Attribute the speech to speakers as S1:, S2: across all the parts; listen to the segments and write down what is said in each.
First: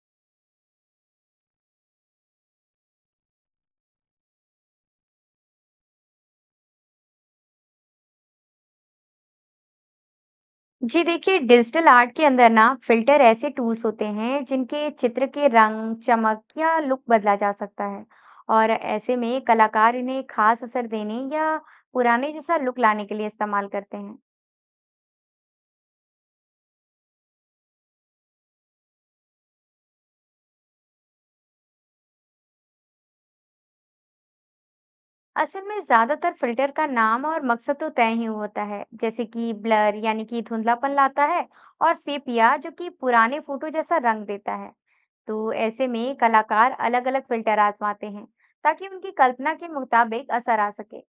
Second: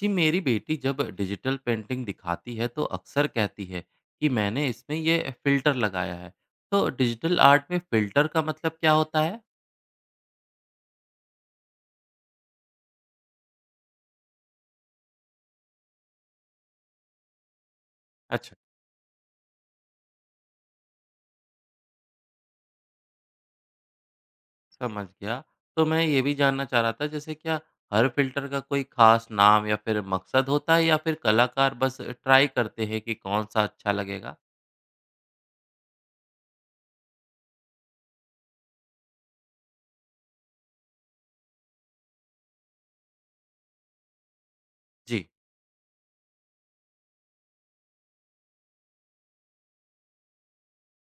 S1: जी, मेरी बेटी जब डिजिटल पेंटिंग दिखाती है तो अक्सर कहती है कि मैंने इसमें ये फिल्टर लगाया है। तो डिजिटल आर्ट में फिल्टर का मतलब क्या होता है?
S2: जी देखिए, डिजिटल आर्ट के अंदर ना फिल्टर ऐसे टूल्स होते हैं जिनके चित्र के रंग, चमक या लुक बदला जा सकता है।
S1: अच्छा।
S2: और ऐसे में कलाकार इन्हें खास असर देने या पुराने जैसा लुक लाने के लिए इस्तेमाल करते हैं।
S1: समझ गया। तो मैं ये भी जानना चाह रहा था, जैसे क्या हर फिल्टर का कोई खास नाम या फिर मकसद होता है, या फिर कलाकार बस ट्राई करते हैं कि कौन सा अच्छा लगेगा?
S2: असल में ज्यादातर फिल्टर का नाम और मकसद तो तय ही होता है, जैसे कि ब्लर यानी कि धुंधलापन लाता है, और सेपिया जो कि पुराने फोटो जैसा रंग देता है।
S1: जी।
S2: तो ऐसे में कलाकार अलग-अलग फिल्टर आजमाते हैं ताकि उनकी कल्पना के मुताबिक असर आ सके।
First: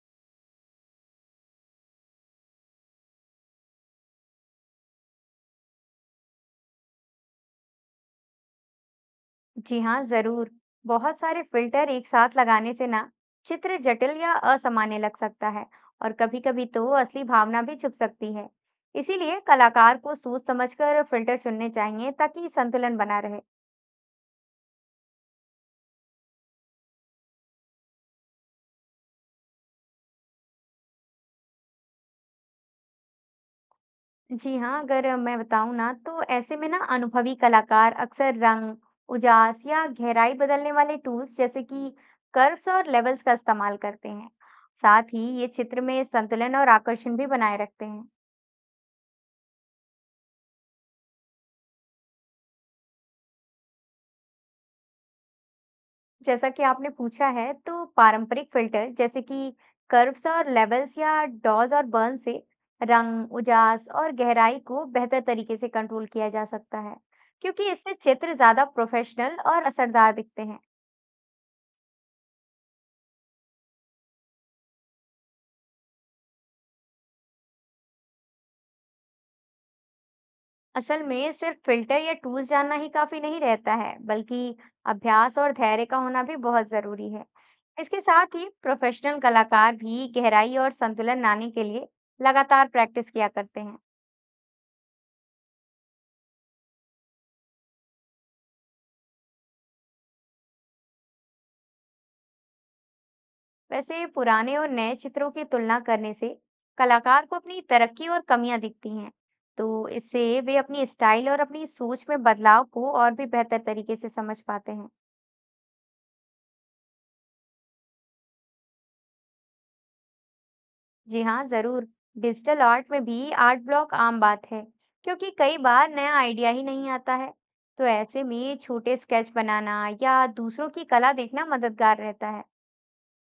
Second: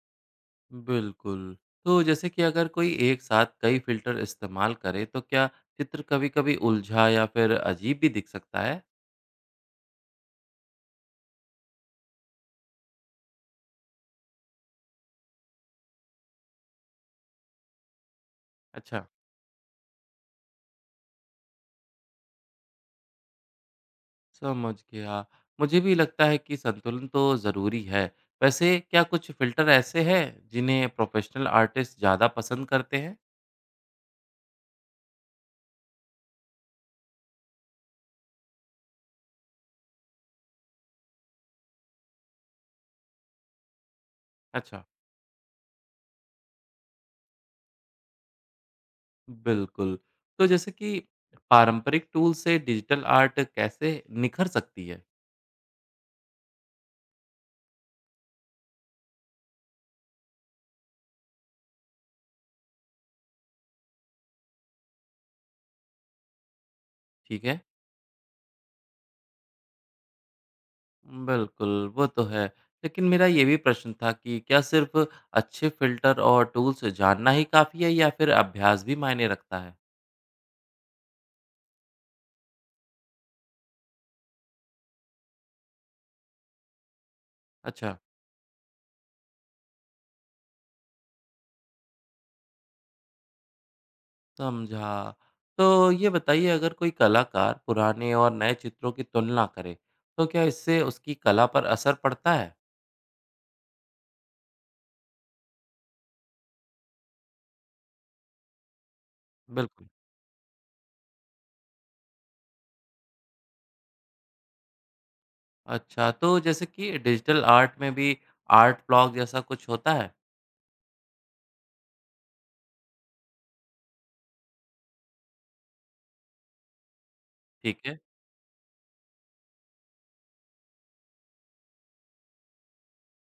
S1: बिल्कुल। तो जैसे कि अगर कोई एक साथ कई फिल्टर इस्तेमाल करे, तो क्या चित्र कभी कभी उलझा या फिर अजीब भी दिख सकता है?
S2: जी हाँ, जरूर। बहुत सारे फिल्टर एक साथ लगाने से ना चित्र जटिल या असामान्य लग सकता है, और कभी-कभी तो असली भावना भी छुप सकती है।
S1: अच्छा।
S2: इसीलिए कलाकार को सोच समझकर फिल्टर चुनने चाहिए ताकि संतुलन बना रहे।
S1: समझ गया। मुझे भी लगता है कि संतुलन तो ज़रूरी है। वैसे क्या कुछ फ़िल्टर ऐसे हैं जिन्हें प्रोफ़ेशनल आर्टिस्ट ज़्यादा पसंद करते हैं?
S2: जी हाँ, अगर मैं बताऊँ ना तो ऐसे में ना अनुभवी कलाकार अक्सर रंग, उजास या गहराई बदलने वाले टूल्स जैसे कि कर्व्स और लेवल्स का इस्तेमाल करते हैं।
S1: अच्छा।
S2: साथ ही ये चित्र में संतुलन और आकर्षण भी बनाए रखते हैं।
S1: बिल्कुल। तो जैसे कि पारंपरिक टूल से डिजिटल आर्ट कैसे निखर सकती है?
S2: जैसा कि आपने पूछा है, तो पारंपरिक फिल्टर जैसे कि कर्व्स और लेवल्स या डॉज और बर्न से रंग, उजास और गहराई को बेहतर तरीके से कंट्रोल किया जा सकता है,
S1: ठीक है।
S2: क्योंकि इससे चित्र ज्यादा प्रोफेशनल और असरदार दिखते हैं।
S1: बिल्कुल, वो तो है। लेकिन मेरा ये भी प्रश्न था कि क्या सिर्फ़ अच्छे फ़िल्टर और टूल्स जानना ही काफ़ी है, या फिर अभ्यास भी मायने रखता है?
S2: असल में सिर्फ फिल्टर या टूल्स जानना ही काफी नहीं रहता है, बल्कि अभ्यास और धैर्य का होना भी बहुत जरूरी है।
S1: अच्छा।
S2: इसके साथ ही प्रोफेशनल कलाकार भी गहराई और संतुलन लाने के लिए लगातार प्रैक्टिस किया करते हैं।
S1: समझा। तो ये बताइए, अगर कोई कलाकार पुराने और नए चित्रों की तुलना करे, तो क्या इससे उसकी कला पर असर पड़ता है?
S2: वैसे पुराने और नए चित्रों की तुलना करने से कलाकार को अपनी तरक्की और कमियां दिखती हैं,
S1: बिल्कुल।
S2: तो इससे वे अपनी स्टाइल और अपनी सोच में बदलाव को और भी बेहतर तरीके से समझ पाते हैं।
S1: अच्छा, तो जैसे कि डिजिटल आर्ट में भी आर्ट ब्लॉग जैसा कुछ होता है?
S2: जी हाँ, जरूर। डिजिटल आर्ट में भी आर्ट ब्लॉक आम बात है, क्योंकि कई बार नया आइडिया ही नहीं आता है।
S1: ठीक
S2: तो
S1: है,
S2: ऐसे में छोटे स्केच बनाना या दूसरों की कला देखना मददगार रहता है।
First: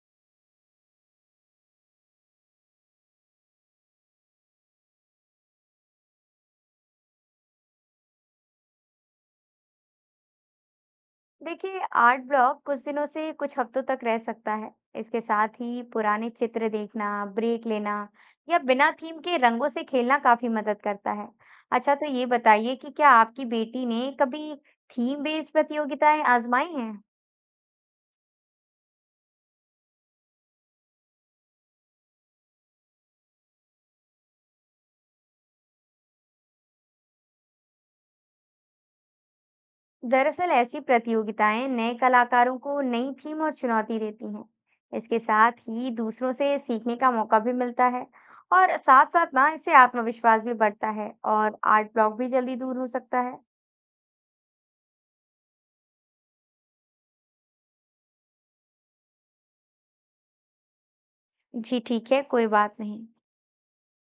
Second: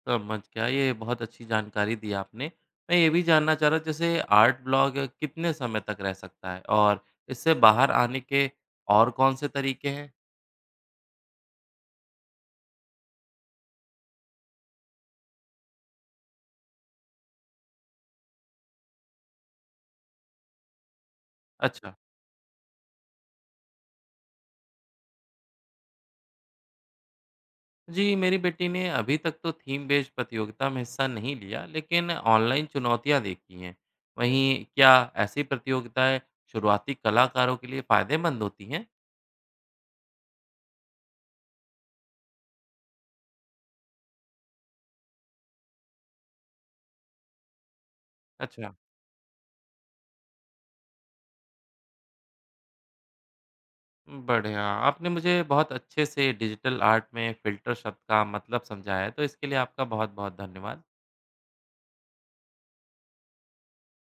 S1: समझ गया। ये बहुत अच्छी जानकारी दी आपने। मैं ये भी जानना चाह रहा, जैसे आर्ट ब्लॉग कितने समय तक रह सकता है, और इससे बाहर आने के और कौन से तरीके हैं?
S2: देखिए आर्ट ब्लॉक कुछ दिनों से कुछ हफ्तों तक रह सकता है। इसके साथ ही पुराने चित्र देखना, ब्रेक लेना या बिना थीम के रंगों से खेलना काफी मदद करता है।
S1: अच्छा।
S2: अच्छा, तो ये बताइए कि क्या आपकी बेटी ने कभी थीम बेस्ड प्रतियोगिताएं आजमाई हैं?
S1: जी, मेरी बेटी ने अभी तक तो थीम बेस्ड प्रतियोगिता में हिस्सा नहीं लिया, लेकिन ऑनलाइन चुनौतियां देखी हैं। वहीं क्या ऐसी प्रतियोगिताएं शुरुआती कलाकारों के लिए फायदेमंद होती हैं?
S2: दरअसल ऐसी प्रतियोगिताएं नए कलाकारों को नई थीम और चुनौती देती हैं। इसके साथ ही दूसरों से सीखने का मौका भी मिलता है,
S1: अच्छा।
S2: और साथ साथ ना इससे आत्मविश्वास भी बढ़ता है और आर्ट ब्लॉक भी जल्दी दूर हो सकता है।
S1: बढ़िया। आपने मुझे बहुत अच्छे से डिजिटल आर्ट में फिल्टर शब्द का मतलब समझाया है, तो इसके लिए आपका बहुत बहुत धन्यवाद।
S2: जी, ठीक है, कोई बात नहीं।